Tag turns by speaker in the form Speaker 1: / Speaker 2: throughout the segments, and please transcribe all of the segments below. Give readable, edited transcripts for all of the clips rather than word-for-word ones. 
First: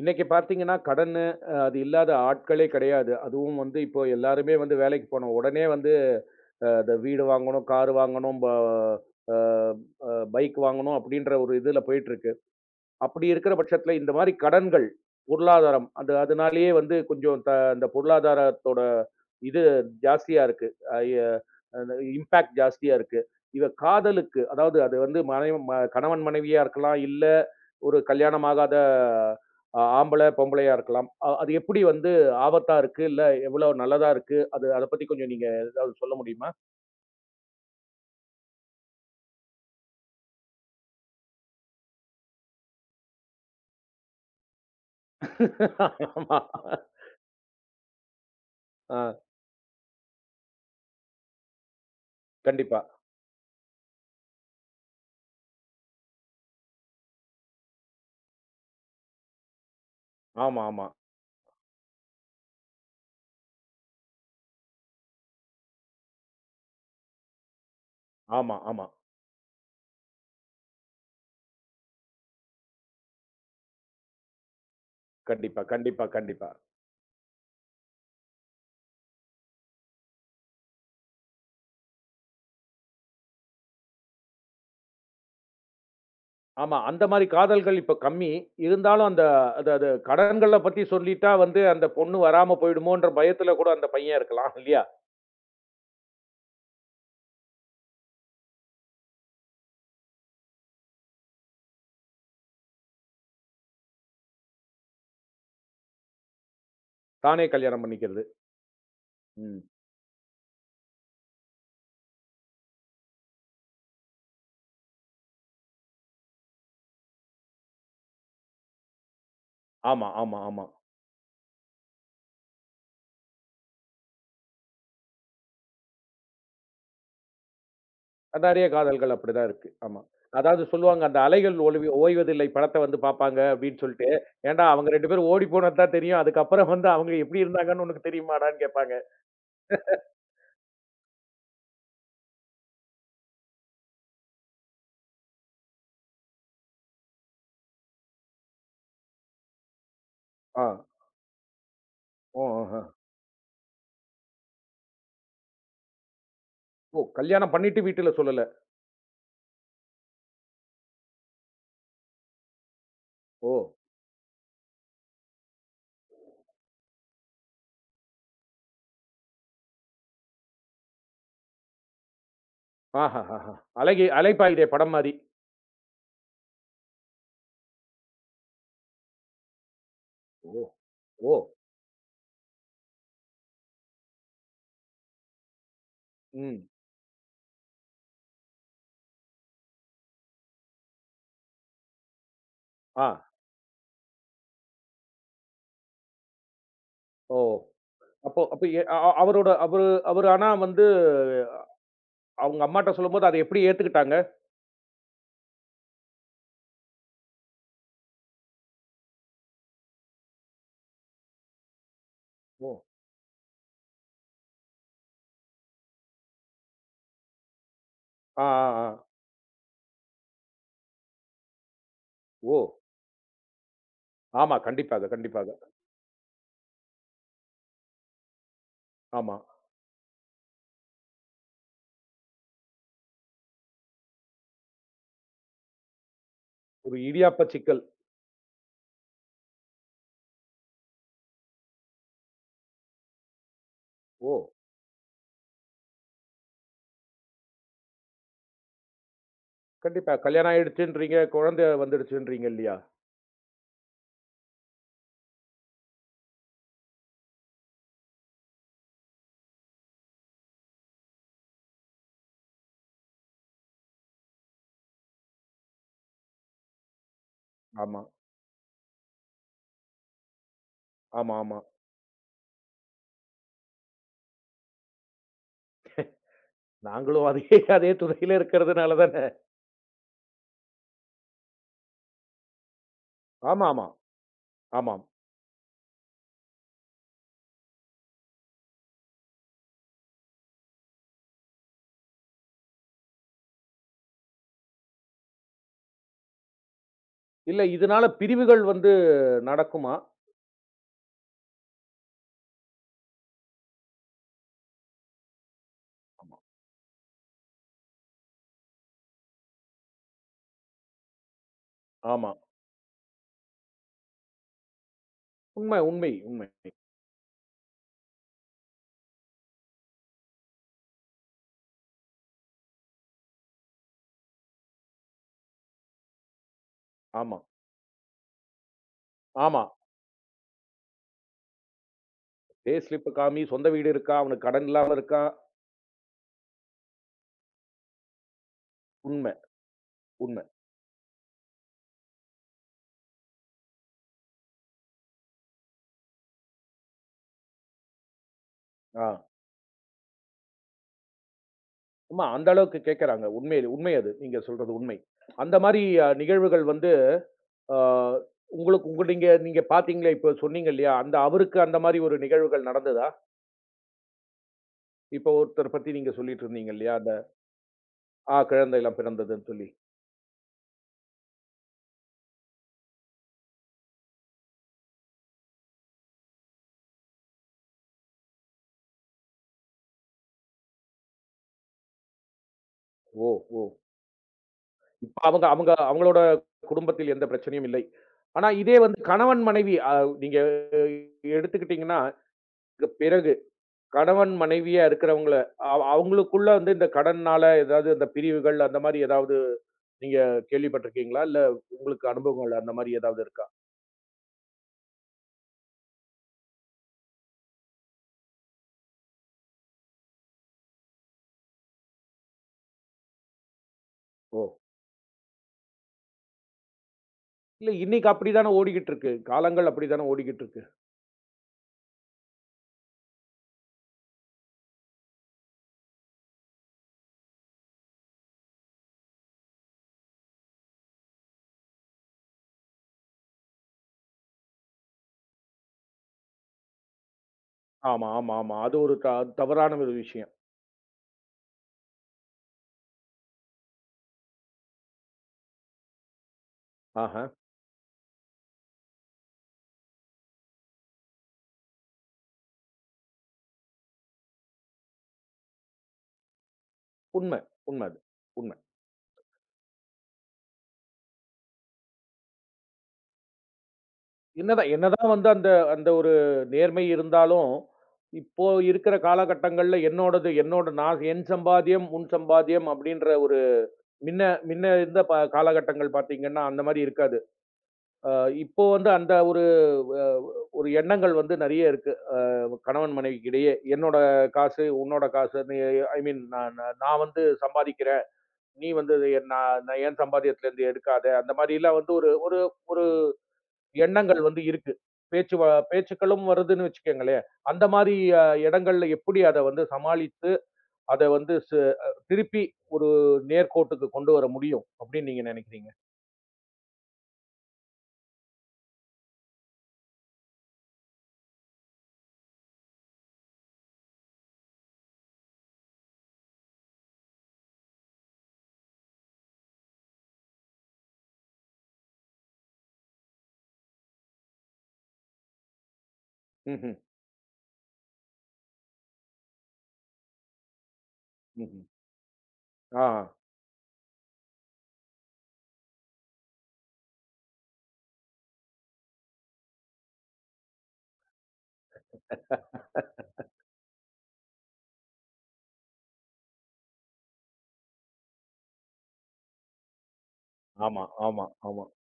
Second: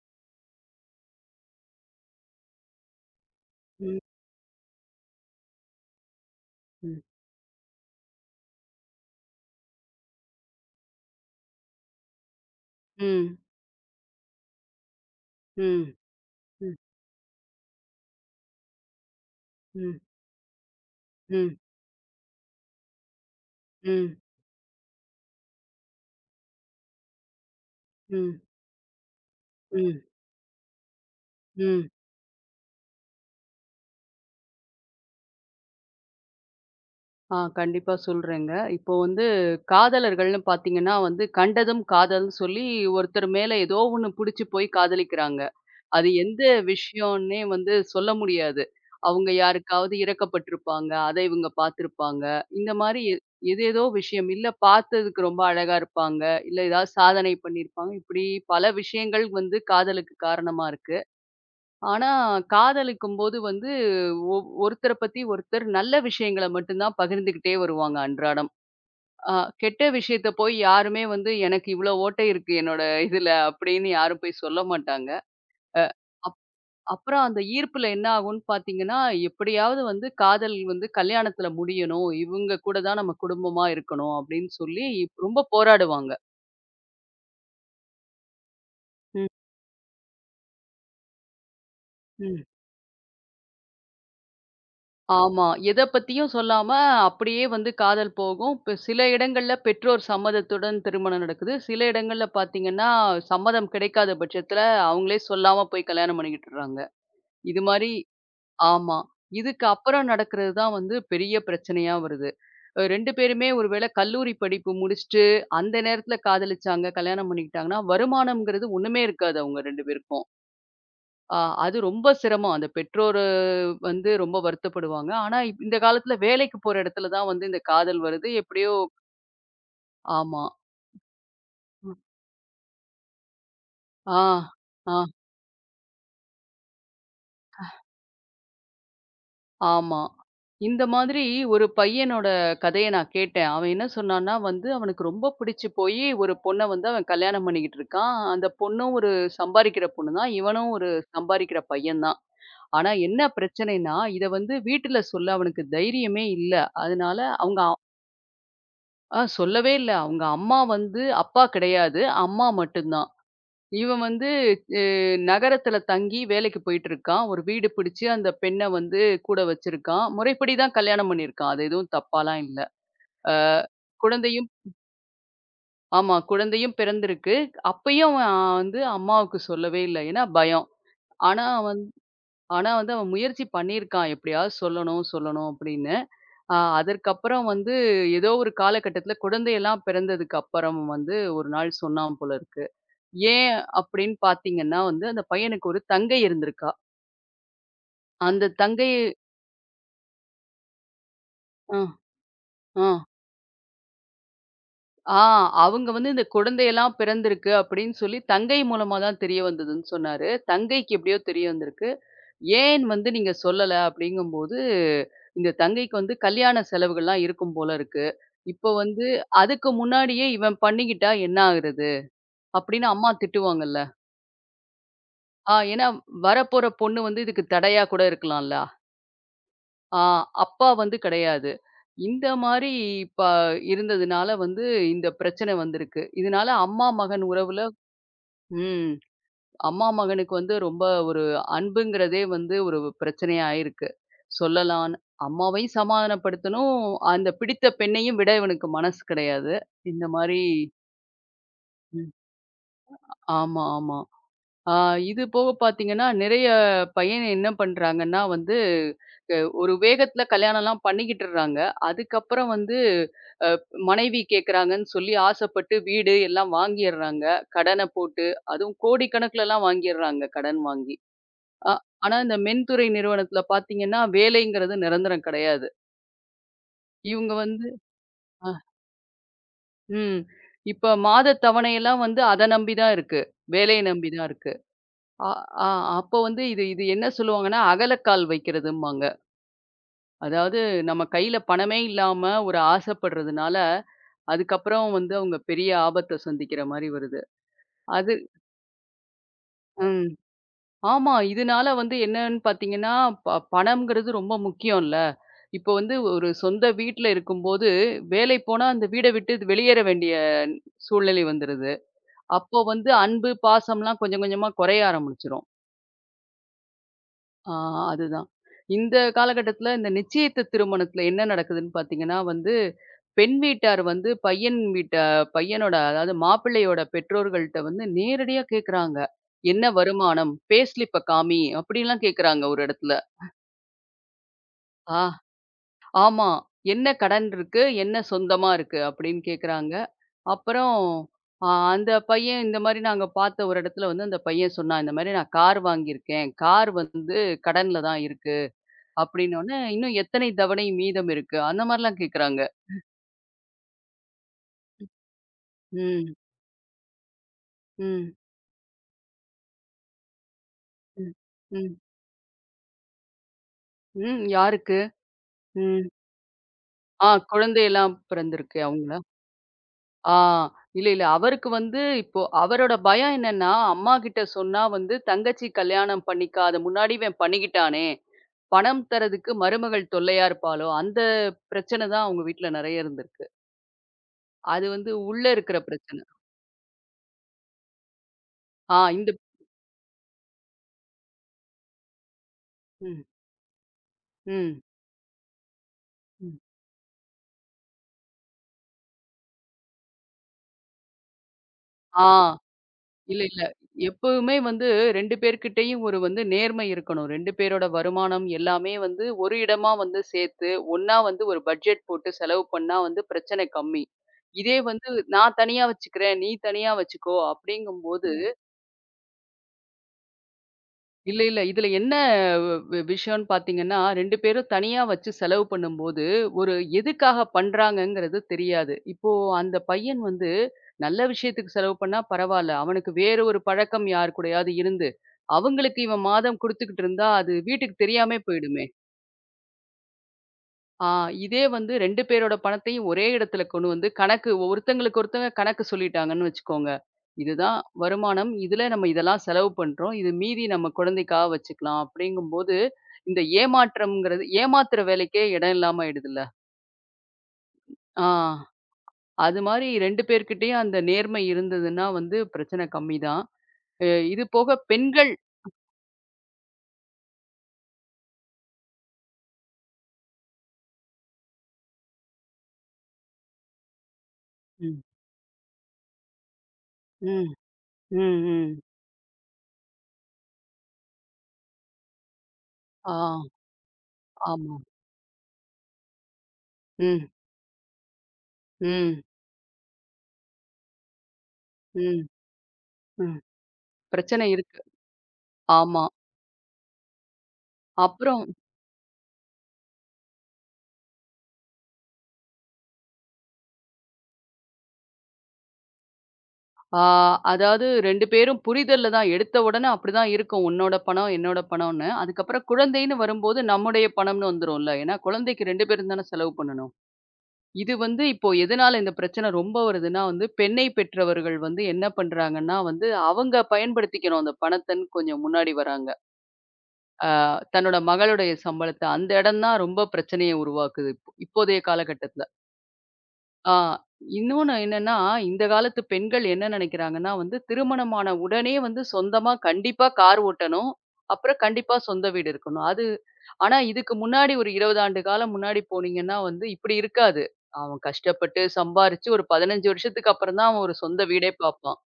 Speaker 1: இன்னைக்கு பார்த்தீங்கன்னா, கடனு அது இல்லாத ஆட்களே கிடையாது. அதுவும் வந்து
Speaker 2: ம்,
Speaker 1: இப்போ எல்லாருமே வந்து வேலைக்கு போனோம். உடனே வந்து இந்த
Speaker 2: ம்,
Speaker 1: வீடு வாங்கணும், கார் வாங்கணும், ப அ அ பைக் வாங்கணும் அப்படின்ற ஒரு இதுல போயிட்டுருக்கு. அப்படி
Speaker 2: ம்,
Speaker 1: இருக்கிற பட்சத்தில இந்த மாரி கடன்கள், பொருளாதாரம்
Speaker 2: ம்,
Speaker 1: அது அதனாலேயே
Speaker 2: ம்,
Speaker 1: வந்து கொஞ்சம் அந்த பொருளாதாரத்தோட இது
Speaker 2: ம்,
Speaker 1: ஜாஸ்தியா இருக்கு. அ ய
Speaker 2: ம்,
Speaker 1: அந்த இம்பாக்ட் ஜாஸ்தியா இருக்கு. இத
Speaker 2: ம்,
Speaker 1: காதலுக்கு அதாவது அது வந்து மனைவ ம கணவன் மனைவியா இருக்கலாம். இல்ல ஒரு
Speaker 2: ம்,
Speaker 1: கல்யாணமாகாத
Speaker 2: ம்,
Speaker 1: ஆம்பள, பொம்பளையா இருக்கலாம். அது எப்படி
Speaker 2: ம்.
Speaker 1: வந்து ஆபத்தா இருக்கு? இல்ல எவ்வளோ நல்லதா இருக்கு? அது அத பத்தி கொஞ்சம் நீங்க ஏதாவது சொல்ல முடியுமா?
Speaker 2: ஆ கண்டிப்பா சொல்றேங்க. இப்போ வந்து காதலர்கள்னு பார்த்தீங்கன்னா வந்து கண்டதும் காதல்னு சொல்லி ஒருத்தர் மேல ஏதோ ஒண்ணு புடிச்சு போய் காதலிக்கிறாங்க. அது
Speaker 1: ஆமா.
Speaker 2: எந்த விஷயம்னே வந்து சொல்ல முடியாது.
Speaker 1: ஆ
Speaker 2: அவங்க யாருக்காவது இரக்கப்பட்டிருப்பாங்க. அதை இவங்க பார்த்திருப்பாங்க. இந்த
Speaker 1: கண்டிப்பா.
Speaker 2: மாரி ஏதேதோ விஷயம். இல்ல பார்த்ததுக்கு ரொம்ப அழகா இருப்பாங்க. இல்ல ஏதாவது சாதனை பண்ணியிருப்பாங்க. இப்படி பல விஷயங்கள் வந்து காதலுக்கு
Speaker 1: ஆமா,
Speaker 2: காரணமா
Speaker 1: ஆமா.
Speaker 2: இருக்கு. ஆனா, காதலிக்கும்போது வந்து ஒ ஒருத்தர பத்தி ஒருத்தர் நல்ல விஷயங்கள மட்டும் தான் பகிர்ந்துகிட்டே வருவாங்க அன்றாடம்.
Speaker 1: ஆமா, ஆமா.
Speaker 2: அ கெட்ட விஷயத்த போய் யாருமே வந்து எனக்கு இவ்ளோ ஓட்டை இருக்கு என்னோட இதுல அப்படின்னு யாரும் போய் சொல்ல மாட்டாங்க.
Speaker 1: கண்டிப்பா,
Speaker 2: அ
Speaker 1: கண்டிப்பா,
Speaker 2: அப்
Speaker 1: கண்டிப்பா.
Speaker 2: அப்புறம் அந்த ஈர்ப்புல என்ன ஆகும்ன்னு பார்த்தீங்கன்னா, எப்படியாவது வந்து காதல் வந்து கல்யாணத்துல முடியணும். இவங்க கூட தான் நம்ம குடும்பமா இருக்கணும் அப்படின்னு சொல்லி ரொம்ப போராடுவாங்க.
Speaker 1: ஆமா. அந்த மாரி காதல்கள் இப்ப கம்மி. இருந்தாலும் அந்த
Speaker 2: ம்.
Speaker 1: அது அது கடன்கள பத்தி சொல்லிட்டா வந்து அந்த பொண்ணு
Speaker 2: ம்.
Speaker 1: வராம போயிடுமோன்ற பயத்துல கூட அந்த பையன் இருக்கலாம் இல்லையா?
Speaker 2: ஆமா. எத பத்தியும் சொல்லாம அப்படியே வந்து காதல் போகும். இப்ப சில இடங்கள்ல பெற்றோர் சம்மதத்துடன் திருமணம் நடக்குது. சில இடங்கள்ல பார்த்தீங்கன்னா, சம்மதம் கிடைக்காத பட்சத்துல அவங்களே சொல்லாம போய் கல்யாணம் பண்ணிக்கிட்டுறாங்க.
Speaker 1: தானே
Speaker 2: இது
Speaker 1: கல்யாணம்
Speaker 2: மாரி
Speaker 1: பண்ணிக்கிறது.
Speaker 2: ஆமா.
Speaker 1: ம்.
Speaker 2: இதுக்கு அப்புறம் நடக்கிறது தான் வந்து பெரிய பிரச்சனையா வருது. 2 பேருமே ஒருவேளை கல்லூரி படிப்பு முடிச்சுட்டு, அந்த நேரத்துல காதலிச்சாங்க, கல்யாணம் பண்ணிக்கிட்டாங்கன்னா, வருமானம்ங்கிறது ஒண்ணுமே இருக்காது அவங்க 2
Speaker 1: ஆமா,
Speaker 2: பேருக்கும்.
Speaker 1: ஆமா, ஆமா.
Speaker 2: ஆ அது ரொம்ப சிரமம். அந்த பெற்றோரு வந்து ரொம்ப வருத்தப்படுவாங்க. ஆனா, இந்த காலத்துல வேலைக்கு போற இடத்துல தான் வந்து இந்த காதல் வருது.
Speaker 1: நெறைய
Speaker 2: எப்படியோ
Speaker 1: காதல்கள் அப்படிதான் இருக்கு. ஆமா.
Speaker 2: ஆமா.
Speaker 1: அதாவது சொல்லுவாங்க, அந்த "அலைகள் ஒலிவி ஓய்வதில்லை" படத்த வந்து பாப்பாங்க அப்படின்னு சொல்லிட்டு,
Speaker 2: ஆ,
Speaker 1: "ஏன்டா அவங்க
Speaker 2: ஆ,
Speaker 1: 2 பேரும் ஓடி போனது தான் தெரியும். அதுக்கப்புறம் வந்து அவங்க எப்படி இருந்தாங்கன்னு உனக்கு தெரியுமாடான்னு?" கேட்பாங்க.
Speaker 2: ஆமா. இந்த மாதிரி ஒரு பையனோட கதைய நான் கேட்டேன். அவன் என்ன சொன்னான்னா வந்து, அவனுக்கு ரொம்ப பிடிச்சு போயி ஒரு பொண்ண வந்து அவன் கல்யாணம் பண்ணிக்கிட்டு இருக்கான். அந்த பொண்ணும் ஒரு சம்பாரிக்கிற பொண்ணு தான்.
Speaker 1: ஆ.
Speaker 2: இவனும் ஒரு சம்பாரிக்கிற பையன் தான்.
Speaker 1: ஓ! ஆஹா.
Speaker 2: ஆனா என்ன பிரச்சனைன்னா, இத வந்து வீட்டுல சொல்ல அவனுக்கு தைரியமே இல்ல.
Speaker 1: ஓ!
Speaker 2: அதனால
Speaker 1: கல்யாணம்
Speaker 2: அவங்க
Speaker 1: பண்ணிட்டு வீட்டுல சொல்லல.
Speaker 2: ஆ சொல்லவே இல்ல. அவங்க அம்மா வந்து அப்பா கிடையாது. அம்மா மட்டும் தான்.
Speaker 1: ஓ!
Speaker 2: இவன் வந்து அ நகரத்துல தங்கி வேலைக்கு போயிட்டுருக்கான். ஒரு வீடு பிடிச்சு அந்த பெண்ண வந்து கூட வச்சிருக்கான். முறைப்படி தான் கல்யாணம் பண்ணியிருக்கான். அது எதுவும் தப்பாலாம் இல்ல. ஆ
Speaker 1: ஆஹாஹாஹா. அழகி
Speaker 2: குழந்தையும்
Speaker 1: அலைப்பாயுதே படம் மாரி.
Speaker 2: ஆமா. குழந்தையும் பிறந்திருக்கு. அப்பயும் அவன் வந்து அம்மாவுக்கு சொல்லவே இல்ல. ஏன்னா
Speaker 1: ஓ!
Speaker 2: பயம்.
Speaker 1: ஓ!
Speaker 2: ஆனா ஆனா வந்து அவன் முயற்சி பண்ணியிருக்கான். எப்படியாவது சொல்லணும், சொல்லணும் அப்படின்னு.
Speaker 1: ம்.
Speaker 2: அதற்கப்புறம் வந்து ஏதோ ஒரு காலகட்டத்தில குழந்தையெல்லாம் பிறந்ததுக்கு அப்புறம் வந்து ஒரு நாள் சொன்னான் போல இருக்கு.
Speaker 1: ஆ.
Speaker 2: ஏன் அப்படின்னு பார்த்தீங்கன்னா வந்து, அந்த பையனுக்கு ஒரு தங்கை இருந்திருக்கா.
Speaker 1: ஓ! அப்போ
Speaker 2: அந்த
Speaker 1: அப்ப எ
Speaker 2: தங்கை
Speaker 1: அ அ- அவரோட அவரு அவரு ஆனா வந்து
Speaker 2: அ,
Speaker 1: அவங்க அம்மாட்ட
Speaker 2: அ.
Speaker 1: சொல்லும்போது அத எப்படி ஏத்துக்கிட்டாங்க?
Speaker 2: ஆ அவங்க வந்து இந்த குழந்தையெல்லாம் பிறந்திருக்கு அப்படின்னு சொல்லி தங்கை மூலமா தான் தெரிய வந்ததுன்னு சொன்னாரு. தங்கைக்கு எப்படியோ தெரிய வந்திருக்கு.
Speaker 1: ஓ!
Speaker 2: ஏன் வந்து நீங்க சொல்லல? அப்படிங்கும்போது, இந்த தங்கைக்கு வந்து கல்யாண செலவுகள்லாம் இருக்கும் போல இருக்கு.
Speaker 1: ஆ,
Speaker 2: இப்போ
Speaker 1: ஆ, ஆ.
Speaker 2: வந்து அதுக்கு முன்னாடியே இவன் பண்ணிக்கிட்டா என்ன ஆகுறது?
Speaker 1: ஓ!
Speaker 2: அப்படின்னு அம்மா திட்டுவாங்கல்ல.
Speaker 1: ஆமா. கண்டிப்பாக, கண்டிப்பாக.
Speaker 2: ஆ ஏன்னா வரப்போற பொண்ணு வந்து இதுக்கு தடையா கூட இருக்கலாம்ல.
Speaker 1: ஆமா.
Speaker 2: ஆ அப்பா வந்து கிடையாது. இந்த மாரி ப இருந்ததுனால வந்து இந்த பிரச்சனை வந்திருக்கு. இதனால அம்மா
Speaker 1: ஒரு
Speaker 2: மகன்
Speaker 1: இடியாப்ப
Speaker 2: உறவுல
Speaker 1: சிக்கல்.
Speaker 2: ம். அம்மா, மகனுக்கு வந்து ரொம்ப ஒரு அன்புங்கிறதே வந்து ஒரு பிரச்சனையா ஆயிருக்கு.
Speaker 1: ஓ!
Speaker 2: சொல்லலாம்னு. அம்மாவையும் சமாதானப்படுத்தணும். அந்த பிடித்த பெண்ணையும் விட இவனுக்கு மனசு கிடையாது. இந்த
Speaker 1: கண்டிப்பா.
Speaker 2: மாரி
Speaker 1: கல்யாணம் ஆயிடுச்சுன்றீங்க, குழந்தை
Speaker 2: ம்.
Speaker 1: வந்துடுச்சுன்றீங்க இல்லையா?
Speaker 2: ஆமா, ஆமா. ஆ இது போக பார்த்தீங்கன்னா, நிறைய பையன் என்ன பண்றாங்கன்னா வந்து, அ ஒரு வேகத்தில கல்யாணம்லாம் பண்ணிக்கிட்டுறாங்க. அதுக்கப்புறம் வந்து மனைவி கேட்கறாங்கன்னு சொல்லி ஆசைப்பட்டு வீடு எல்லாம் வாங்கிர்றாங்க. கடன
Speaker 1: ஆமா.
Speaker 2: போட்டு, அதுவும் கோடிக்கணக்குலலாம் வாங்கிர்றாங்க கடன் வாங்கி.
Speaker 1: ஆமா, ஆமா.
Speaker 2: ஆ ஆனா இந்த மென்துறை நிறுவனத்துல பார்த்தீங்கன்னா, வேலைங்கிறது நிரந்தரம் கிடையாது.
Speaker 1: நாங்களும்
Speaker 2: இவுங்க
Speaker 1: அதே
Speaker 2: வந்து
Speaker 1: அதே துறையில
Speaker 2: அ
Speaker 1: இருக்கிறதுனால தானே.
Speaker 2: ம். இப்ப மாத தவணையெல்லாம் வந்து அத நம்பி தான் இருக்கு.
Speaker 1: ஆமா,
Speaker 2: வேலைய
Speaker 1: ஆமா.
Speaker 2: நம்பி தான் இருக்கு.
Speaker 1: ஆமாம்.
Speaker 2: அ ஆ அப்போ வந்து இது இது என்ன சொல்லுவாங்கன்னா, அகலக்கால் வைக்கிறதும்பாங்க. அதாவது நம்ம கையில பணமே இல்லாம ஒரு ஆசைப்படுறதுனால, அதுக்கப்புறம் வந்து அவுங்க பெரிய ஆபத்த சந்திக்கிற மாரி வருது.
Speaker 1: இல்ல இதனால
Speaker 2: அது
Speaker 1: பிரிவுகள் வந்து நடக்குமா?
Speaker 2: ம். ஆமா. இதனால வந்து என்னன்னு பார்த்தீங்கன்னா, பணம்ங்கிறது ரொம்ப முக்கியம்ல. இப்போ வந்து ஒரு
Speaker 1: ஆமா.
Speaker 2: சொந்த வீட்ல இருக்கும்போது, வேலை போனா அந்த வீட விட்டு வெளியேற வேண்டிய சூழ்நிலை வந்துருது.
Speaker 1: ஆமா.
Speaker 2: அப்போ வந்து அன்பு, பாசம்லாம் கொஞ்சம் கொஞ்சமா குறைய ஆரம்பிச்சுரும்.
Speaker 1: உண்மை, உண்மை, உண்மை.
Speaker 2: ஆ அதுதான். இந்த காலகட்டத்தில இந்த நிச்சயித்த திருமணத்தில என்ன நடக்குதுன்னு பார்த்தீங்கன்னா வந்து, பெண் வீட்டார் வந்து பையன் வீட்ட பையனோட அதாவது மாப்பிள்ளையோட
Speaker 1: ஆமா,
Speaker 2: பெற்றோர்கள்ட்ட வந்து நேரடியா கேட்குறாங்க. "என்ன
Speaker 1: ஆமா.
Speaker 2: வருமானம்? பே ஸ்லிப்ப காமி" அப்படிலாம் கேட்குறாங்க ஒரு
Speaker 1: பே
Speaker 2: இடத்துல.
Speaker 1: ஸ்லிப் காமி, சொந்த வீடு இருக்கா, அவனுக்கு கடன் இல்லாம
Speaker 2: ஆ,
Speaker 1: இருக்கா.
Speaker 2: ஆமா. என்ன கடன் இருக்கு? என்ன சொந்தமா இருக்கு? அப்டின்னு
Speaker 1: உண்ம.
Speaker 2: கேக்குறாங்க.
Speaker 1: உண்மை.
Speaker 2: அப்புறம் அந்த பையன் இந்த மாரி நாங்க பாத்த ஒரு இடத்துல வந்து அந்த பையன் சொன்னான். இந்த மாரி நான் கார் வாங்கியிருக்கேன். கார் வந்து கடன்ல தான் இருக்கு.
Speaker 1: ஆ.
Speaker 2: அப்டின்னோனே, இன்னும் எத்தனை தவணை மீதம் இருக்கு? அந்த மாரிலாம்
Speaker 1: ஆமா
Speaker 2: கேக்குறாங்க.
Speaker 1: அந்த அளவுக்கு கேட்கறாங்க. உண்மையிலே உண்மை அது. நீங்க சொல்றது உண்மை. அந்த மாரி
Speaker 2: ம்,
Speaker 1: நிகழ்வுகள் வந்து ஆ
Speaker 2: ம்,
Speaker 1: உங்களுக்கு நீங்க நீங்க பார்த்தீங்களே, இப்போ சொன்னீங்க இல்லையா?
Speaker 2: ம்,
Speaker 1: அந்த அவருக்கு
Speaker 2: ம்,
Speaker 1: அந்த மாரி ஒரு நிகழ்வுகள் நடந்ததா?
Speaker 2: ம். யாருக்கு?
Speaker 1: இப்போ ஒருத்தர
Speaker 2: ம்.
Speaker 1: பத்தி நீங்க சொல்லிட்டு இருந்தீங்க இல்லையா?
Speaker 2: ஆ
Speaker 1: அந்த
Speaker 2: குழந்தையெல்லாம்
Speaker 1: ஆ
Speaker 2: பிறந்திருக்கு
Speaker 1: குழந்தைலாம்
Speaker 2: அவங்கள.
Speaker 1: பிறந்ததுன்னு சொல்லி.
Speaker 2: ஆ. இல்ல, இல்ல. அவருக்கு வந்து இப்போ அவரோட பயம் என்னன்னா, அம்மா கிட்ட சொன்னா வந்து தங்கச்சி கல்யாணம் பண்ணிக்காத முன்னாடி இவன் பண்ணிக்கிட்டானே, பணம் தர்றதுக்கு மருமகள் தொல்லையா இருப்பாளோ, அந்த பிரச்சனை தான் அவங்க வீட்ல நெறைய இருந்திருக்கு.
Speaker 1: ஓ! ஓ!
Speaker 2: அது வந்து
Speaker 1: இப்ப
Speaker 2: உள்ள
Speaker 1: அவங்க
Speaker 2: இருக்கிற
Speaker 1: அவங்க
Speaker 2: பிரச்சனை.
Speaker 1: அவங்களோட குடும்பத்தில் எந்த பிரச்சனையும் இல்லை. ஆனா இதே
Speaker 2: ஆ
Speaker 1: வந்து
Speaker 2: இந்த
Speaker 1: கணவன் மனைவி நீங்க எடுத்துக்கிட்டீங்கன்னா, இதுக்கு
Speaker 2: ம்,
Speaker 1: பிறகு கணவன்
Speaker 2: ம்,
Speaker 1: மனைவியா இருக்கிறவங்கள,
Speaker 2: ம்.
Speaker 1: அவங்களுக்குள்ள வந்து இந்த கடன்னால ஏதாவது அந்த பிரிவுகள் அந்த மாரி ஏதாவது நீங்க கேள்விப்பட்டுருக்கீங்களா? இல்ல
Speaker 2: ஆ.
Speaker 1: உங்களுக்கு அனுபவங்கள் அந்த மாரி ஏதாவது
Speaker 2: இல்ல, இல்ல.
Speaker 1: இருக்கா?
Speaker 2: எப்பவுமே வந்து 2 பேர்கிட்டயும் ஒரு வந்து நேர்மை இருக்கணும். 2 பேரோட வருமானம் எல்லாமே வந்து ஒரு இடமா வந்து சேர்த்து, ஒண்ணா வந்து ஒரு பட்ஜெட் போட்டு செலவு பண்ணா வந்து பிரச்சனை கம்மி.
Speaker 1: ஓ!
Speaker 2: இதே வந்து நான் தனியா வச்சுக்கிறேன், நீ தனியா வச்சுக்கோ
Speaker 1: இல்ல இன்னைக்கு
Speaker 2: அப்படிங்கும்போது,
Speaker 1: அப்படித்தானே ஓடிக்கிட்டு இருக்கு. காலங்கள் அப்படித்தானே ஓடிக்கிட்டு இருக்கு.
Speaker 2: இல்ல, இல்ல. இதுல என்ன விஷயம்ன்னு பார்த்தீங்கன்னா, 2 பேரும் தனியா வச்சு செலவு பண்ணும்போது, ஒரு எதுக்காக பண்றாங்கங்கிறது தெரியாது. இப்போ அந்த பையன் வந்து நல்ல விஷயத்துக்கு செலவு பண்ணா பரவால்ல. அவனுக்கு வேற ஒரு பழக்கம் யார் கூடயாவது இருந்து, அவங்களுக்கு இவன் மாதம் குடுத்துக்கிட்டு இருந்தா, அது வீட்டுக்கு
Speaker 1: ஆமா,
Speaker 2: தெரியாமே
Speaker 1: ஆமா, ஆமா.
Speaker 2: போயிடுமே!
Speaker 1: அது ஒரு தவறான ஒரு விஷயம்.
Speaker 2: ஆ இதே வந்து 2 பேரோட பணத்தையும் ஒரே இடத்துல கொண்டு வந்து கணக்கு ஒருத்தங்களுக்கு ஒருத்தங்க கணக்கு சொல்லிட்டாங்கன்னு வச்சுக்கோங்க.
Speaker 1: ஆஹா.
Speaker 2: இதுதான் வருமானம். இதுல நம்ம இதெல்லாம் செலவு பண்றோம். இது மீதி நம்ம குழந்தைக்காக வச்சுக்கலாம் அப்படிங்கும்போது, இந்த ஏமாற்றம்ங்கிறது ஏமாத்துற வேலைக்கே இடம் இல்லாம ஆயிடுதுல்ல.
Speaker 1: உண்ம, உண்ம அது.
Speaker 2: ஆ
Speaker 1: உண்ம.
Speaker 2: அது மாரி 2 பேர்கிட்டயும் அந்த நேர்மை இருந்ததுன்னா வந்து பிரச்சனை கம்மிதான். அ இது போக
Speaker 1: என்னதான்
Speaker 2: பெண்கள்
Speaker 1: என்னதான் வந்து அந்த அந்த ஒரு நேர்மை இருந்தாலும், இப்போ இருக்கிற காலகட்டங்கள்ல என்னோடது, என்னோட நான் என் சம்பாத்தியம், உன் சம்பாத்தியம் அப்படின்ற ஒரு மின்ன மின்ன
Speaker 2: ம்.
Speaker 1: இருந்த காலகட்டங்கள் பார்த்தீங்கன்னா, அந்த மாரி இருக்காது.
Speaker 2: ம்.
Speaker 1: அ
Speaker 2: ம். ம்.
Speaker 1: இப்போ வந்து அந்த ஒரு அ ஒரு எண்ணங்கள் வந்து நெறைய இருக்கு.
Speaker 2: ஆ
Speaker 1: கணவன் மனைவிக்கிடையே. என்னோட
Speaker 2: ஆமா.
Speaker 1: காசு, உன்னோட காசு. நீ ஐ மீன் நான் நான் நான்
Speaker 2: ம்.
Speaker 1: வந்து சம்பாதிக்கிறேன். நீ வந்து
Speaker 2: ம்.
Speaker 1: இதை என் நான் நான் என் சம்பாத்தியத்திலேருந்து எடுக்காத. அந்த மாரிலாம் வந்து
Speaker 2: ம்.
Speaker 1: ஒரு ஒரு ஒரு
Speaker 2: ம்.
Speaker 1: எண்ணங்கள்
Speaker 2: பிரச்சனை
Speaker 1: வந்து
Speaker 2: இருக்கு.
Speaker 1: இருக்கு. பேச்சு வ
Speaker 2: ஆமா.
Speaker 1: பேச்சுக்களும் வருதுன்னு வச்சுக்கங்களேன். அந்த மாரி
Speaker 2: அப்புறம்
Speaker 1: இடங்கள்ல எப்படி அத வந்து சமாளித்து, அத வந்து திருப்பி ஒரு நேர்கோட்டுக்கு கொண்டு வர முடியும் அப்படின்னு நீங்க நெனைக்கிறீங்க?
Speaker 2: ஆ அதாவது 2 பேரும் புரிதல்ல தான். எடுத்த உடனே அப்படிதான் இருக்கும். உன்னோட பணம், என்னோட பணம்னு. அதுக்கப்புறம் குழந்தைன்னு வரும்போது நம்முடைய பணம்னு வந்துரும்ல. ஏன்னா குழந்தைக்கு 2 பேரும் தானே செலவு பண்ணணும். இது வந்து இப்போ எதனால இந்த பிரச்சனை ரொம்ப வருதுன்னா வந்து, பெண்ணை பெற்றவர்கள் வந்து என்ன பண்றாங்கன்னா வந்து, அவங்க பயன்படுத்திக்கணும் அந்த பணத்தன்னு கொஞ்சம் முன்னாடி வராங்க.
Speaker 1: ம்ஹ்ம்,
Speaker 2: ஆ தன்னோட மகளுடைய சம்பளத்த அந்த இடம் தான் ரொம்ப பிரச்சனைய உருவாக்குது. இப்போதைய
Speaker 1: ம்ஹ்ம்.
Speaker 2: காலகட்டத்தில.
Speaker 1: ஆ.
Speaker 2: ஆ இன்னொன்னு என்னன்னா, இந்த காலத்து பெண்கள் என்ன நினைக்கிறாங்கன்னா வந்து, திருமணமான உடனே வந்து சொந்தமா கண்டிப்பா கார் ஓட்டணும். அப்புறம் கண்டிப்பா சொந்த வீடு இருக்கணும். அது ஆனா இதுக்கு முன்னாடி ஒரு 20 ஆண்டு காலம் முன்னாடி போனீங்கன்னா வந்து இப்படி இருக்காது. அவன் கஷ்டப்பட்டு சம்பாரிச்சு ஒரு 15 வருஷத்துக்கு அப்புறம் தான் அவன் ஒரு
Speaker 1: ஆமா,
Speaker 2: சொந்த
Speaker 1: ஆமா,
Speaker 2: வீடே
Speaker 1: ஆமா,
Speaker 2: பார்ப்பான்.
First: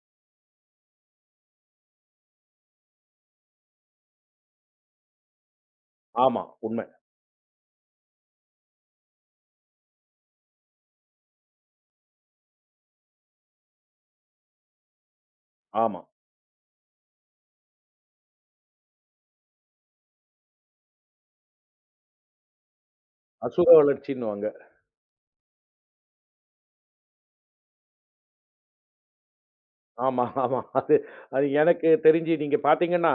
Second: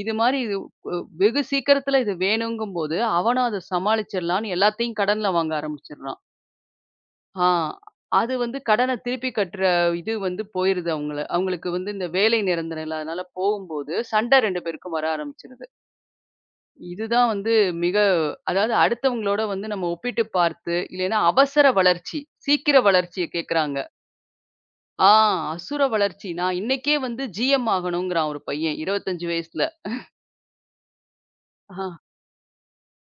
Speaker 2: இது மாரி இது அ வெகு சீக்கிரத்தில இது வேணுங்கும்போது, அவனும் அத சமாளிச்சிடலான்னு எல்லாத்தையும் கடன்ல வாங்க ஆரம்பிச்சிடுறான்.
Speaker 1: ஆமா. உண்மை.
Speaker 2: ஆ. அது வந்து கடன திருப்பி கட்டுற இது வந்து போயிருது அவங்கள. அவங்களுக்கு வந்து இந்த வேலை நிரந்தரம் இல்லாதனால போகும்போது, சண்டை 2 பேருக்கும் வர ஆரம்பிச்சுருது.
Speaker 1: ஆமா.
Speaker 2: இதுதான் வந்து மிக அதாவது அடுத்தவங்களோட வந்து நம்ம ஒப்பிட்டு பார்த்து, இல்லைன்னா அவசர வளர்ச்சி. சீக்கிர வளர்ச்சிய
Speaker 1: அசுர
Speaker 2: கேட்கறாங்க.
Speaker 1: வளர்ச்சின்னுவாங்க.
Speaker 2: ஆ அசுர வளர்ச்சி. நான் இன்னைக்கே வந்து GM ஆகணுங்கிறான் ஒரு பையன் 25 வயசுல.
Speaker 1: ஆமா, ஆமா. அது அது
Speaker 2: ஆ.
Speaker 1: எனக்கு தெரிஞ்சு நீங்க பார்த்தீங்கன்னா,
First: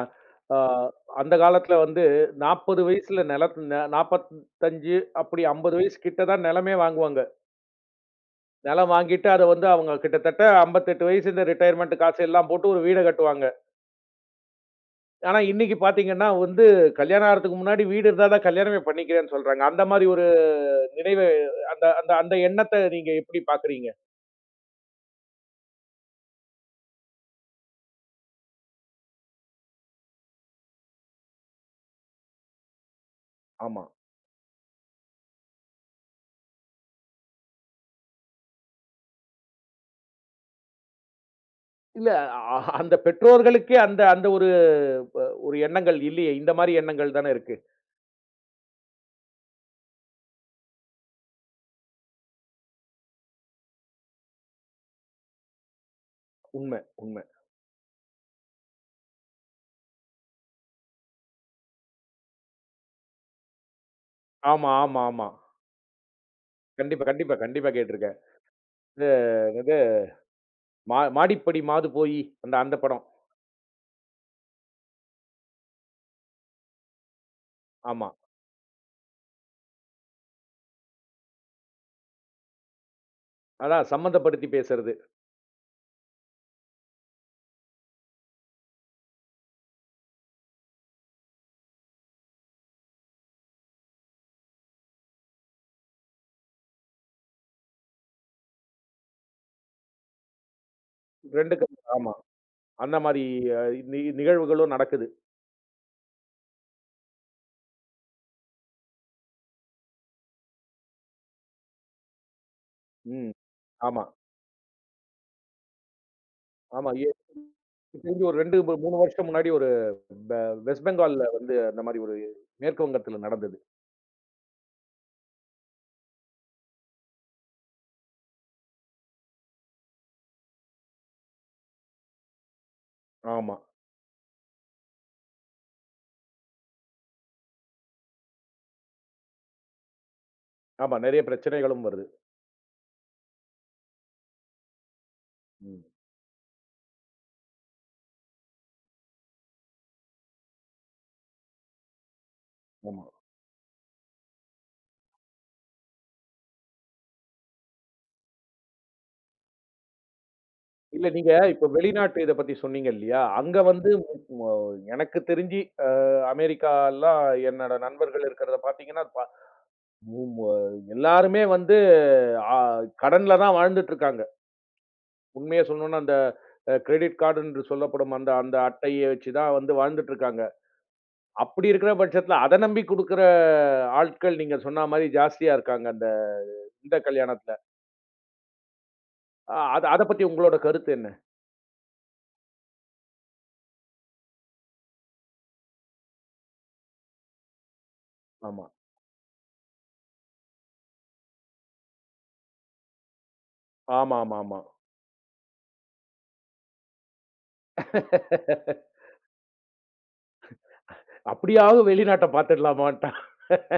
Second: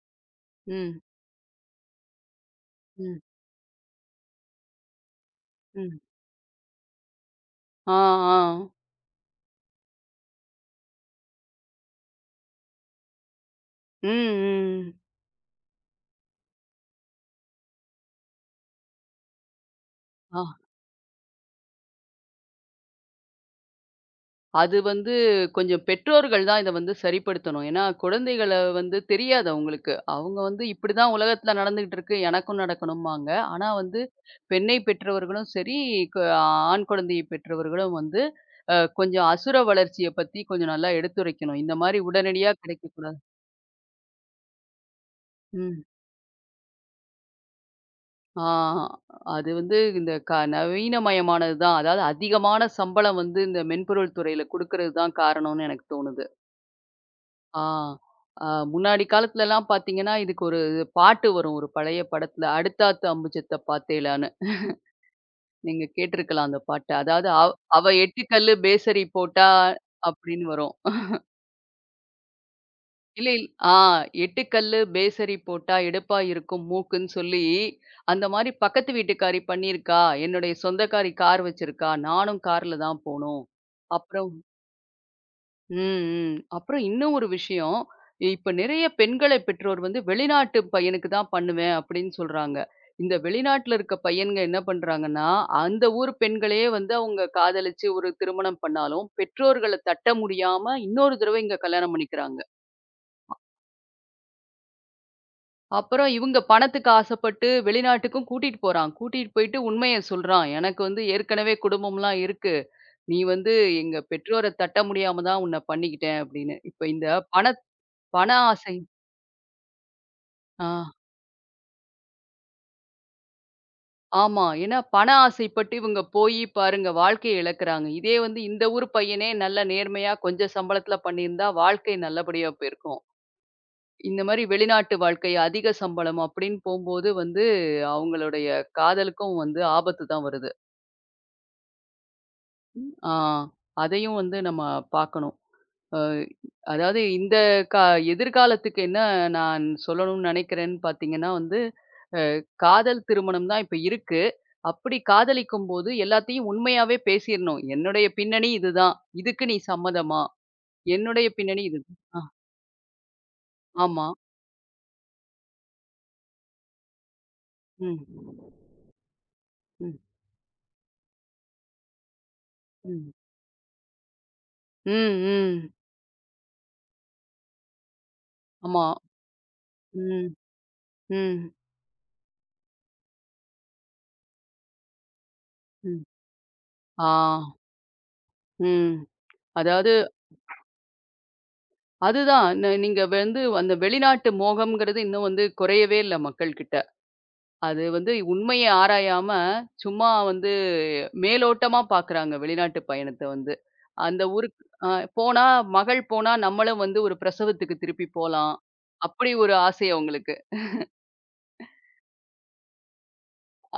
Speaker 1: ஆ
Speaker 2: ம்.
Speaker 1: அந்த காலத்துல வந்து 40
Speaker 2: ம்.
Speaker 1: வயசுல நிலத் ந 45 அப்படி 50
Speaker 2: ம்.
Speaker 1: வயசு கிட்ட தான் நிலமே வாங்குவாங்க.
Speaker 2: ஆ, ஆ.
Speaker 1: நிலம் வாங்கிட்டு அத வந்து அவங்க கிட்டத்தட்ட 58 வயசு இந்த ரிட்டயர்மென்ட் காசு எல்லாம் போட்டு ஒரு வீட கட்டுவாங்க.
Speaker 2: ம், ம்.
Speaker 1: ஆனா இன்னைக்கு பார்த்தீங்கன்னா வந்து கல்யாணம் ஆறதுக்கு முன்னாடி வீடு இருந்தா தான் கல்யாணமே பண்ணிக்கிறேன்னு சொல்றாங்க. அந்த மாரி ஒரு
Speaker 2: ஆ.
Speaker 1: நினைவு அந்த அந்த அந்த எண்ணத்த நீங்க எப்படி பார்க்குறீங்க?
Speaker 2: அது வந்து கொஞ்சம் பெற்றோர்கள் தான் இத வந்து சரிப்படுத்தணும். ஏன்னா, குழந்தைகள வந்து தெரியாது அவங்களுக்கு. அவங்க வந்து இப்படிதான் உலகத்துல நடந்துகிட்டு இருக்கு, எனக்கும் நடக்கணும்பாங்க. ஆனா
Speaker 1: ஆமா.
Speaker 2: வந்து பெண்ணை பெற்றவர்களும் சரி, க ஆண் குழந்தையை பெற்றவர்களும் வந்து கொஞ்சம் அசுர வளர்ச்சிய பத்தி கொஞ்சம் நல்லா எடுத்துரைக்கணும். இந்த மாரி
Speaker 1: இல்ல
Speaker 2: உடனடியா
Speaker 1: அந்த
Speaker 2: கிடைக்கக்கூடாது.
Speaker 1: பெற்றோர்களுக்கே அந்த அந்த ஒரு ப ஒரு
Speaker 2: ம்.
Speaker 1: எண்ணங்கள் இல்லையே! இந்த மாரி எண்ணங்கள் தானே இருக்கு.
Speaker 2: ஆ அது வந்து இந்த நவீனமயமானது தான். அதாவது அதிகமான சம்பளம் வந்து இந்த மென்பொருள் துறையில குடுக்கறது தான் காரணம்னு எனக்கு தோணுது.
Speaker 1: உண்ம, உண்ம.
Speaker 2: ஆ. அ முன்னாடி காலத்துலலாம் பார்த்தீங்கன்னா, இதுக்கு ஒரு பாட்டு வரும். ஒரு பழைய படத்துல, "அடுத்தாத்து அம்புஜத்த பாத்தேலான்னு."
Speaker 1: ஆமா, ஆமா, ஆமா.
Speaker 2: நீங்க கேட்டுருக்கலாம் அந்த பாட்ட.
Speaker 1: கண்டிப்பா,
Speaker 2: அதாவது
Speaker 1: கண்டிப்பா, கண்டிப்பா
Speaker 2: "அவ
Speaker 1: கேட்டுருக்கேன்.
Speaker 2: 8 கல்லு பேசரி
Speaker 1: இது
Speaker 2: போட்டா"
Speaker 1: என்னது
Speaker 2: அப்படின்னு வரும்.
Speaker 1: மா மாடிப்படி மாது போயி அந்த அந்த படம்.
Speaker 2: இல்ல இல் ஆ "8 கல்லு பேசரி போட்டா எடுப்பா இருக்கும் மூக்குன்னு" சொல்லி,
Speaker 1: ஆமா.
Speaker 2: அந்த மாரி பக்கத்து வீட்டுக்காரி பண்ணியிருக்கா, என்னுடைய சொந்தக்காரி கார் வச்சிருக்கா, நானும் கார்ல தான் போணும்.
Speaker 1: அதான்
Speaker 2: அப்புறம்
Speaker 1: சம்மந்தப்படுத்தி பேசுறது.
Speaker 2: ம், ம். அப்புறம் இன்னும் ஒரு விஷயம். இப்ப நிறைய பெண்களை பெற்றோர் வந்து வெளிநாட்டு பையனுக்கு தான் பண்ணுவேன் அப்படின்னு சொல்றாங்க. இந்த வெளிநாட்டுல இருக்க பையன்ங்க என்ன பண்றாங்கன்னா, அந்த ஊர் பெண்களையே வந்து அவங்க காதலிச்சு ஒரு திருமணம் பண்ணாலும், பெற்றோர்கள தட்ட முடியாம இன்னொரு தடவை இங்க
Speaker 1: 2க்கும்
Speaker 2: கல்யாணம்
Speaker 1: ஆமா.
Speaker 2: பண்ணிக்கிறாங்க.
Speaker 1: அந்த மாரி அ நி நிகழ்வுகளும் நடக்குது.
Speaker 2: அப்புறம் இவங்க பணத்துக்கு ஆசைப்பட்டு வெளிநாட்டுக்கும் கூட்டிட்டு போறான். கூட்டிட்டு போயிட்டு உண்மைய சொல்றான். எனக்கு வந்து ஏற்கனவே குடும்பம்லாம் இருக்கு. நீ
Speaker 1: ம்.
Speaker 2: வந்து எங்க
Speaker 1: ஆமா,
Speaker 2: பெற்றோர தட்ட முடியாம தான் உன்ன பண்ணிக்கிட்டேன் அப்படின்னு. இப்ப
Speaker 1: ஆமா.
Speaker 2: இந்த பண
Speaker 1: எனக்கு தெரிஞ்சு
Speaker 2: பண
Speaker 1: ஒரு 2
Speaker 2: ஆசை
Speaker 1: 3 வருஷம் முன்னாடி ஒரு ப
Speaker 2: ஆ,
Speaker 1: வெஸ்ட் பெங்கால்ல வந்து அந்த மாரி ஒரு மேற்கு வங்கத்தில நடந்தது.
Speaker 2: ஆமா. ஏன்னா பண ஆசைப்பட்டு இவங்க போயி பாருங்க வாழ்க்கைய இழக்குறாங்க. இதே வந்து இந்த ஊர் பையனே நல்ல நேர்மையா கொஞ்சம் சம்பளத்துல பண்ணியிருந்தா வாழ்க்கை நல்லபடியா போயிருக்கும்.
Speaker 1: ஆமா,
Speaker 2: இந்த மாரி வெளிநாட்டு வாழ்க்கை அதிக சம்பளம் அப்படின்னு போம்போது வந்து அவங்களுடைய காதலுக்கும் வந்து ஆபத்து தான் வருது.
Speaker 1: ஆமா. நெறைய பிரச்சனைகளும் வருது.
Speaker 2: ஆ அதையும் வந்து நம்ம பார்க்கணும்.
Speaker 1: ம்.
Speaker 2: அ அதாவது இந்த கா எதிர்காலத்துக்கு என்ன நான் சொல்லணும்னு நெனைக்கிறேன்னு பார்த்தீங்கன்னா வந்து, அ காதல்
Speaker 1: ஆமா.
Speaker 2: திருமணம் தான் இப்ப இருக்கு. அப்படி காதலிக்கும்போது எல்லாத்தையும் உண்மையாவே பேசிறணும். "என்னுடைய பின்னணி இதுதான். இதுக்கு நீ சம்மதமா?
Speaker 1: இல்ல
Speaker 2: என்னுடைய
Speaker 1: நீங்க
Speaker 2: பின்னணி
Speaker 1: இப்ப
Speaker 2: இதுதான்."
Speaker 1: வெளிநாட்டு
Speaker 2: ஆ,
Speaker 1: இத பத்தி சொன்னீங்க இல்லையா? அங்க வந்து
Speaker 2: ஆமா.
Speaker 1: எனக்கு தெரிஞ்சு அ அமெரிக்காலாம் என்னோட
Speaker 2: ம்.
Speaker 1: நண்பர்கள் இருக்கிறத பார்த்தீங்கன்னா, ப
Speaker 2: ம்.
Speaker 1: ம் அ எல்லாருமே வந்து அ
Speaker 2: ம்.
Speaker 1: கடன்ல தான் வாழ்ந்துட்டு இருக்காங்க.
Speaker 2: ம்.
Speaker 1: உண்மைய
Speaker 2: ம்.
Speaker 1: சொல்லணும்னா அந்த கிரெடிட் கார்டு என்று சொல்லப்படும் அந்த அந்த
Speaker 2: ஆமா.
Speaker 1: அட்டைய வச்சு தான் வந்து வாழ்ந்துட்டு
Speaker 2: ம்.
Speaker 1: இருக்காங்க.
Speaker 2: ம்.
Speaker 1: அப்படி இருக்கிற பட்சத்தில அத நம்பி குடுக்குற ஆட்கள் நீங்க சொன்ன மாரி ஜாஸ்தியா இருக்காங்க.
Speaker 2: ம்.
Speaker 1: அந்த இந்த
Speaker 2: ஆ.
Speaker 1: கல்யாணத்துல.
Speaker 2: ம்.
Speaker 1: அ அத
Speaker 2: அதாவது
Speaker 1: அத பத்தி உங்களோட கருத்து என்ன?
Speaker 2: அதுதான். நீங்க வந்து அந்த வெளிநாட்டு மோகம்ங்கிறது இன்னும் வந்து குறையவே இல்ல மக்கள்கிட்ட. அது வந்து உண்மைய
Speaker 1: ஆமா.
Speaker 2: ஆராயாம, சும்மா வந்து மேலோட்டமா பார்க்குறாங்க வெளிநாட்டு பயணத்த வந்து. அந்த
Speaker 1: ஆமாமாமா.
Speaker 2: ஊருக்கு அ போனா மகள் போனா நம்மளும் வந்து ஒரு பிரசவத்துக்கு திருப்பி போலாம். அப்படி ஒரு ஆசை அவங்களுக்கு.
Speaker 1: அப்படியாவது வெளிநாட்ட பார்த்துடலாமான்ட்டான்.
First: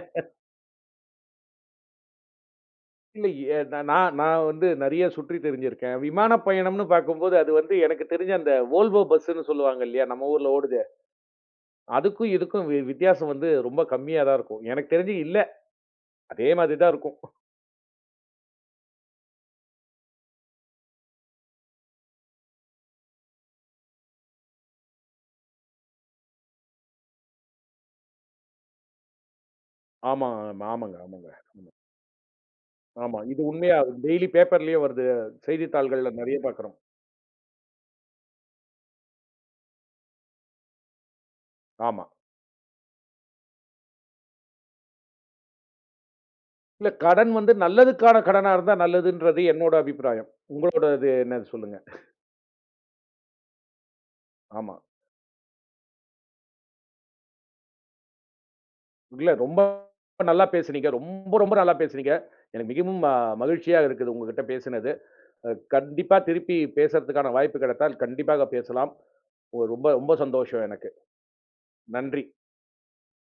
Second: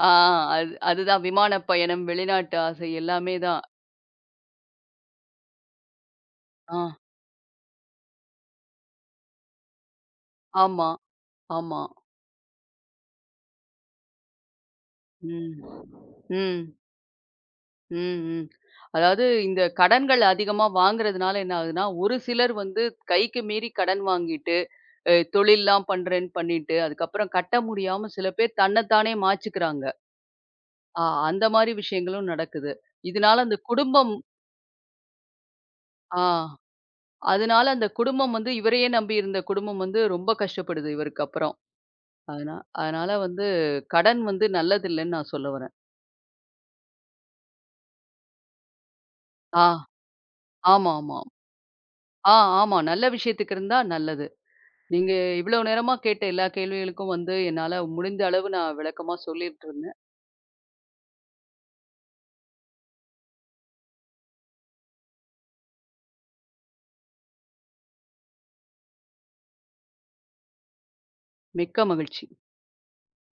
Speaker 2: ஆ அதுதான் விமான பயணம், வெளிநாட்டு ஆசை
Speaker 1: இல்ல.
Speaker 2: எல்லாமே தான்.
Speaker 1: நான் நான் நான் வந்து நெறைய சுற்றி திரிஞ்சிருக்கேன். விமான
Speaker 2: ஆ
Speaker 1: பயணம்னு பார்க்கும்போது, அது வந்து எனக்கு தெரிஞ்சு அந்த Volvo பஸ்ன்னு சொல்லுவாங்க இல்லையா? நம்ம ஊர்ல ஓடுதே.
Speaker 2: ஆமா, ஆமா.
Speaker 1: அதுக்கும் இதுக்கும் வித்தியாசம் வந்து ரொம்ப கம்மியா தான் இருக்கும். எனக்கு தெரிஞ்சு இல்ல.
Speaker 2: ம்.
Speaker 1: அதே
Speaker 2: ம்.
Speaker 1: மாதிரி தான் இருக்கும்.
Speaker 2: ம், ம். அதாவது இந்த கடன்கள் அதிகமா வாங்குறதுனால என்ன ஆகுதுன்னா, ஒரு சிலர் வந்து கைக்கு மீறி கடன் வாங்கிட்டு, தொழில்லாம் பண்றேன்னு பண்ணிட்டு, அதுக்கப்புறம் கட்ட முடியாம சில பேர் தன்ன தானே மாச்சுக்கிறாங்க.
Speaker 1: ஆமா, ஆமா, ஆமாங்க,
Speaker 2: ஆ
Speaker 1: ஆமாங்க.
Speaker 2: அந்த
Speaker 1: ஆமா.
Speaker 2: மாரி விஷயங்களும் நடக்குது.
Speaker 1: ஆமா. இது
Speaker 2: இதனால அந்த
Speaker 1: உண்மையா
Speaker 2: குடும்பம்
Speaker 1: டெய்லி பேப்பர்லயும் வருது. செய்தித்தாள்கள்ல
Speaker 2: ஆ
Speaker 1: நெறைய பார்க்குறோம்.
Speaker 2: அதனால அந்த குடும்பம் வந்து இவரையே நம்பி இருந்த குடும்பம் வந்து ரொம்ப கஷ்டப்படுது இவருக்கு அப்புறம்.
Speaker 1: ஆமா.
Speaker 2: அதனா அதனால வந்து கடன் வந்து நல்லதில்லன்னு நான் சொல்ல வரேன்.
Speaker 1: இல்ல கடன் வந்து நல்லதுக்கான கடனா இருந்தா நல்லதுன்றது
Speaker 2: ஆ,
Speaker 1: என்னோட அபிப்பிராயம்.
Speaker 2: ஆமா,
Speaker 1: உங்களோடது
Speaker 2: ஆமா.
Speaker 1: என்னன்னு சொல்லுங்க?
Speaker 2: ஆ, ஆமா. நல்ல விஷயத்துக்கு இருந்தா நல்லது.
Speaker 1: ஆமா.
Speaker 2: நீங்க இவ்வளவு நேரமா கேட்ட எல்லா கேள்விகளுக்கும் வந்து என்னால முடிந்த அளவு நான் விளக்கமா
Speaker 1: இல்ல ரொம்ப
Speaker 2: சொல்லிட்டு இருந்தேன்.
Speaker 1: நல்லா பேசுனீங்க. ரொம்ப, ரொம்ப நல்லா பேசுனீங்க. எனக்கு மிகவும் மகிழ்ச்சியா இருக்குது உங்ககிட்ட பேசினது. அ கண்டிப்பா திருப்பி பேசறதுக்கான வாய்ப்பு கிடைத்தால் கண்டிப்பாக பேசலாம். ரொம்ப ரொம்ப சந்தோஷம் எனக்கு.
Speaker 2: மிக்க
Speaker 1: நன்றி.
Speaker 2: மகிழ்ச்சி.